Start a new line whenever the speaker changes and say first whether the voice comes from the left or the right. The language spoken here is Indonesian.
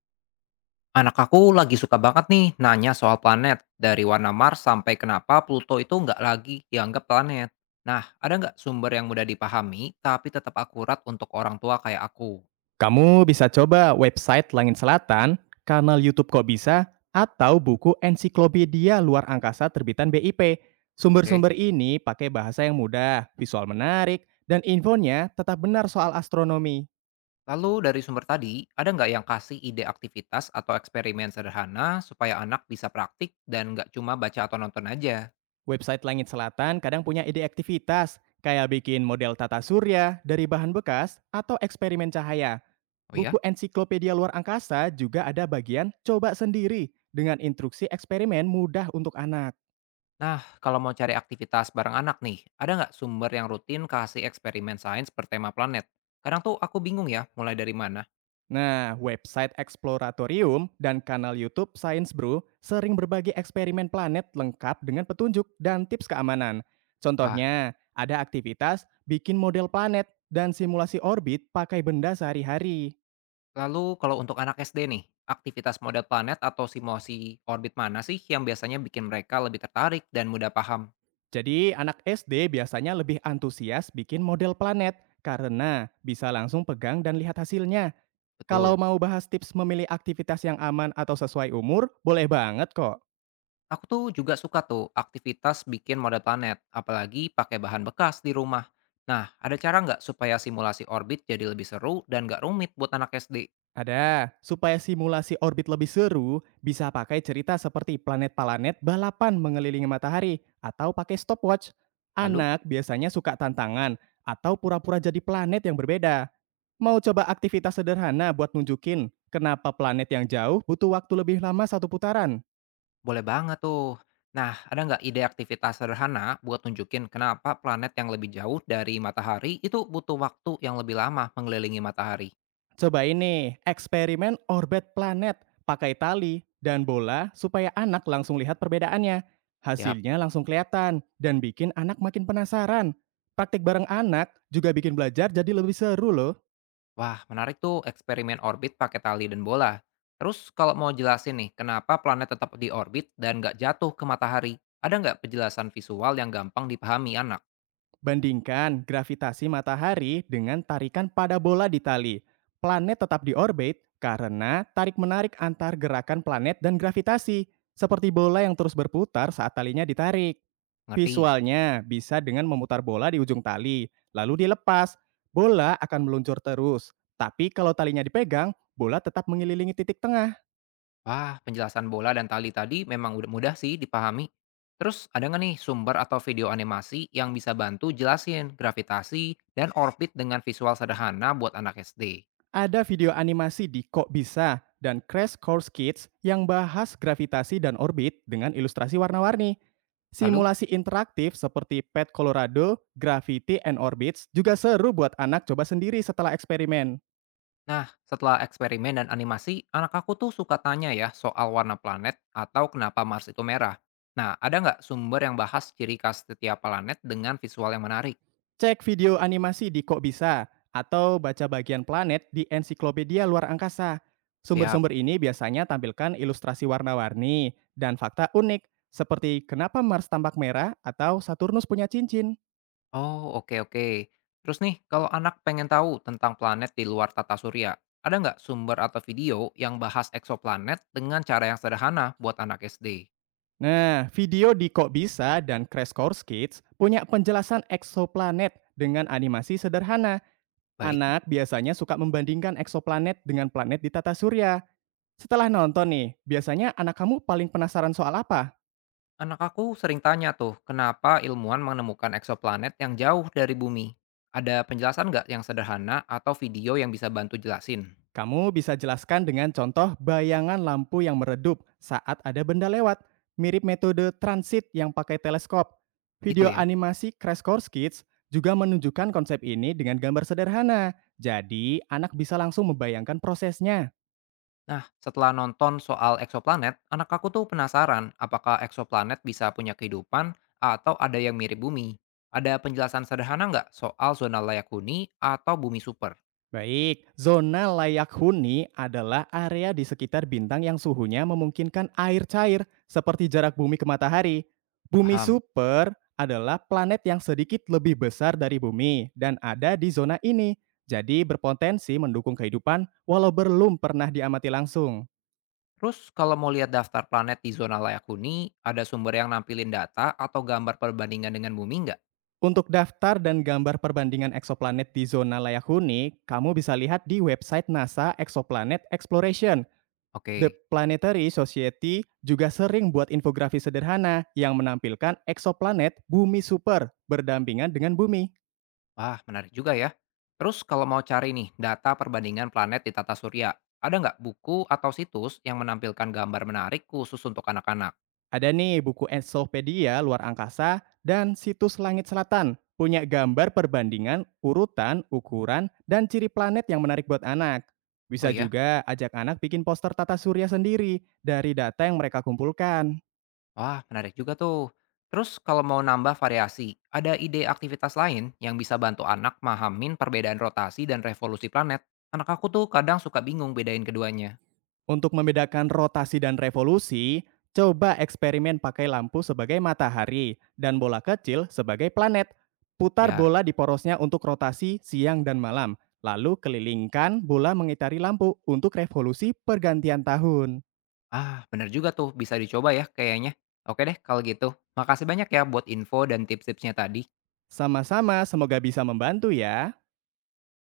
left: Anak aku lagi suka banget nih nanya soal planet, dari warna Mars sampai kenapa Pluto itu nggak lagi dianggap planet. Nah, ada nggak sumber yang mudah dipahami tapi tetap akurat untuk orang tua kayak aku?
right: Kamu bisa coba website Langit Selatan, kanal YouTube Kok Bisa, atau buku ensiklopedia luar angkasa terbitan BIP.
left: Oke,
right: Sumber-sumber ini pakai bahasa yang mudah, visual menarik, dan infonya tetap benar soal astronomi.
left: lalu dari sumber tadi, ada nggak yang kasih ide aktivitas atau eksperimen sederhana supaya anak bisa praktik dan nggak cuma baca atau nonton aja?
right: Website Langit Selatan kadang punya ide aktivitas, kayak bikin model tata surya dari bahan bekas atau eksperimen cahaya.
left: Oh ya?
right: Buku ensiklopedia luar angkasa juga ada bagian coba sendiri dengan instruksi eksperimen mudah untuk anak.
left: Nah, kalau mau cari aktivitas bareng anak nih, ada nggak sumber yang rutin kasih eksperimen sains bertema planet? Kadang tuh aku bingung ya, mulai dari mana.
right: Nah, website Exploratorium dan kanal YouTube Science Brew sering berbagi eksperimen planet lengkap dengan petunjuk dan tips keamanan.
left: Wah,
right: Contohnya, ada aktivitas bikin model planet dan simulasi orbit pakai benda sehari-hari.
left: lalu kalau untuk anak SD nih, aktivitas model planet atau simulasi orbit mana sih yang biasanya bikin mereka lebih tertarik dan mudah paham?
right: Jadi, anak SD biasanya lebih antusias bikin model planet karena bisa langsung pegang dan lihat hasilnya. Kalau
left: Betul.
right: mau bahas tips memilih aktivitas yang aman atau sesuai umur, boleh banget kok.
left: Aku juga suka aktivitas bikin model planet, apalagi pakai bahan bekas di rumah. Nah, ada cara nggak supaya simulasi orbit jadi lebih seru dan nggak rumit buat anak SD?
right: Ada. Supaya simulasi orbit lebih seru, bisa pakai cerita seperti planet-planet balapan mengelilingi matahari atau pakai stopwatch.
left: Lalu?
right: Anak biasanya suka tantangan atau pura-pura jadi planet yang berbeda. Mau coba aktivitas sederhana buat nunjukin kenapa planet yang jauh butuh waktu lebih lama satu putaran?
left: Boleh banget tuh. Nah, ada nggak ide aktivitas sederhana buat nunjukin kenapa planet yang lebih jauh dari matahari itu butuh waktu yang lebih lama mengelilingi matahari?
right: Coba ini, eksperimen orbit planet, pakai tali dan bola supaya anak langsung lihat perbedaannya.
left: Ya,
right: Hasilnya langsung kelihatan dan bikin anak makin penasaran. Praktik bareng anak juga bikin belajar jadi lebih seru loh.
left: wah, menarik tuh eksperimen orbit pakai tali dan bola. Terus kalau mau jelasin nih, kenapa planet tetap di orbit dan nggak jatuh ke matahari? Ada nggak penjelasan visual yang gampang dipahami anak?
right: Bandingkan gravitasi matahari dengan tarikan pada bola di tali. Planet tetap di orbit karena tarik-menarik antar gerakan planet dan gravitasi, seperti bola yang terus berputar saat talinya ditarik.
left: Ngerti?
right: Visualnya bisa dengan memutar bola di ujung tali, lalu dilepas. Bola akan meluncur terus, tapi kalau talinya dipegang, bola tetap mengelilingi titik tengah.
left: Wah, penjelasan bola dan tali tadi memang udah mudah sih dipahami. Terus ada nggak nih sumber atau video animasi yang bisa bantu jelasin gravitasi dan orbit dengan visual sederhana buat anak SD?
right: Ada video animasi di Kok Bisa dan Crash Course Kids yang bahas gravitasi dan orbit dengan ilustrasi warna-warni.
left: Lalu?
right: Simulasi interaktif seperti Pet Colorado, Gravity and Orbits juga seru buat anak coba sendiri setelah eksperimen.
left: Nah, setelah eksperimen dan animasi, anak aku tuh suka tanya ya soal warna planet atau kenapa Mars itu merah. Nah, ada nggak sumber yang bahas ciri khas setiap planet dengan visual yang menarik?
right: Cek video animasi di Kok Bisa atau baca bagian planet di ensiklopedia luar angkasa.
left: Siap.
right: Sumber-sumber ini biasanya tampilkan ilustrasi warna-warni dan fakta unik seperti kenapa Mars tampak merah atau Saturnus punya cincin.
left: Oh, oke, oke. Terus nih, kalau anak pengen tahu tentang planet di luar tata surya, ada nggak sumber atau video yang bahas eksoplanet dengan cara yang sederhana buat anak SD?
right: Nah, video di Kok Bisa dan Crash Course Kids punya penjelasan eksoplanet dengan animasi sederhana.
left: Baik.
right: Anak biasanya suka membandingkan eksoplanet dengan planet di tata surya. Setelah nonton nih, biasanya anak kamu paling penasaran soal apa?
left: Anak aku sering tanya tuh, kenapa ilmuwan menemukan eksoplanet yang jauh dari bumi? Ada penjelasan nggak yang sederhana atau video yang bisa bantu jelasin?
right: Kamu bisa jelaskan dengan contoh bayangan lampu yang meredup saat ada benda lewat, mirip metode transit yang pakai teleskop.
left: Gitu
right: Video
left: ya.
right: animasi Crash Course Kids juga menunjukkan konsep ini dengan gambar sederhana, jadi anak bisa langsung membayangkan prosesnya.
left: Nah, setelah nonton soal eksoplanet, anak aku tuh penasaran apakah eksoplanet bisa punya kehidupan atau ada yang mirip bumi. Ada penjelasan sederhana nggak soal zona layak huni atau bumi super?
right: Baik, zona layak huni adalah area di sekitar bintang yang suhunya memungkinkan air cair, seperti jarak bumi ke matahari. Bumi
left: Paham.
right: super adalah planet yang sedikit lebih besar dari bumi dan ada di zona ini, jadi berpotensi mendukung kehidupan walau belum pernah diamati langsung.
left: Terus kalau mau lihat daftar planet di zona layak huni, ada sumber yang nampilin data atau gambar perbandingan dengan bumi nggak?
right: Untuk daftar dan gambar perbandingan eksoplanet di zona layak huni, kamu bisa lihat di website NASA Exoplanet Exploration. The
left: Oke.
right: Planetary Society juga sering buat infografis sederhana yang menampilkan eksoplanet bumi super berdampingan dengan bumi.
left: Wah, menarik juga ya. Terus kalau mau cari nih data perbandingan planet di tata surya, ada nggak buku atau situs yang menampilkan gambar menarik khusus untuk anak-anak?
right: Ada nih buku ensiklopedia luar angkasa dan situs langit selatan punya gambar perbandingan urutan, ukuran, dan ciri planet yang menarik buat anak.
left: Oh
right: Bisa
left: iya,
right: juga ajak anak bikin poster tata surya sendiri dari data yang mereka kumpulkan.
left: wah, menarik juga tuh. Terus kalau mau nambah variasi, ada ide aktivitas lain yang bisa bantu anak mahamin perbedaan rotasi dan revolusi planet? Anak aku tuh kadang suka bingung bedain keduanya.
right: Untuk membedakan rotasi dan revolusi, coba eksperimen pakai lampu sebagai matahari dan bola kecil sebagai planet. Putar
left: Ya,
right: bola di porosnya untuk rotasi siang dan malam, lalu kelilingkan bola mengitari lampu untuk revolusi pergantian tahun.
left: ah bener juga tuh, bisa dicoba ya kayaknya. Oke deh kalau gitu. Makasih banyak ya buat info dan tips-tipsnya tadi.
right: Sama-sama, semoga bisa membantu ya.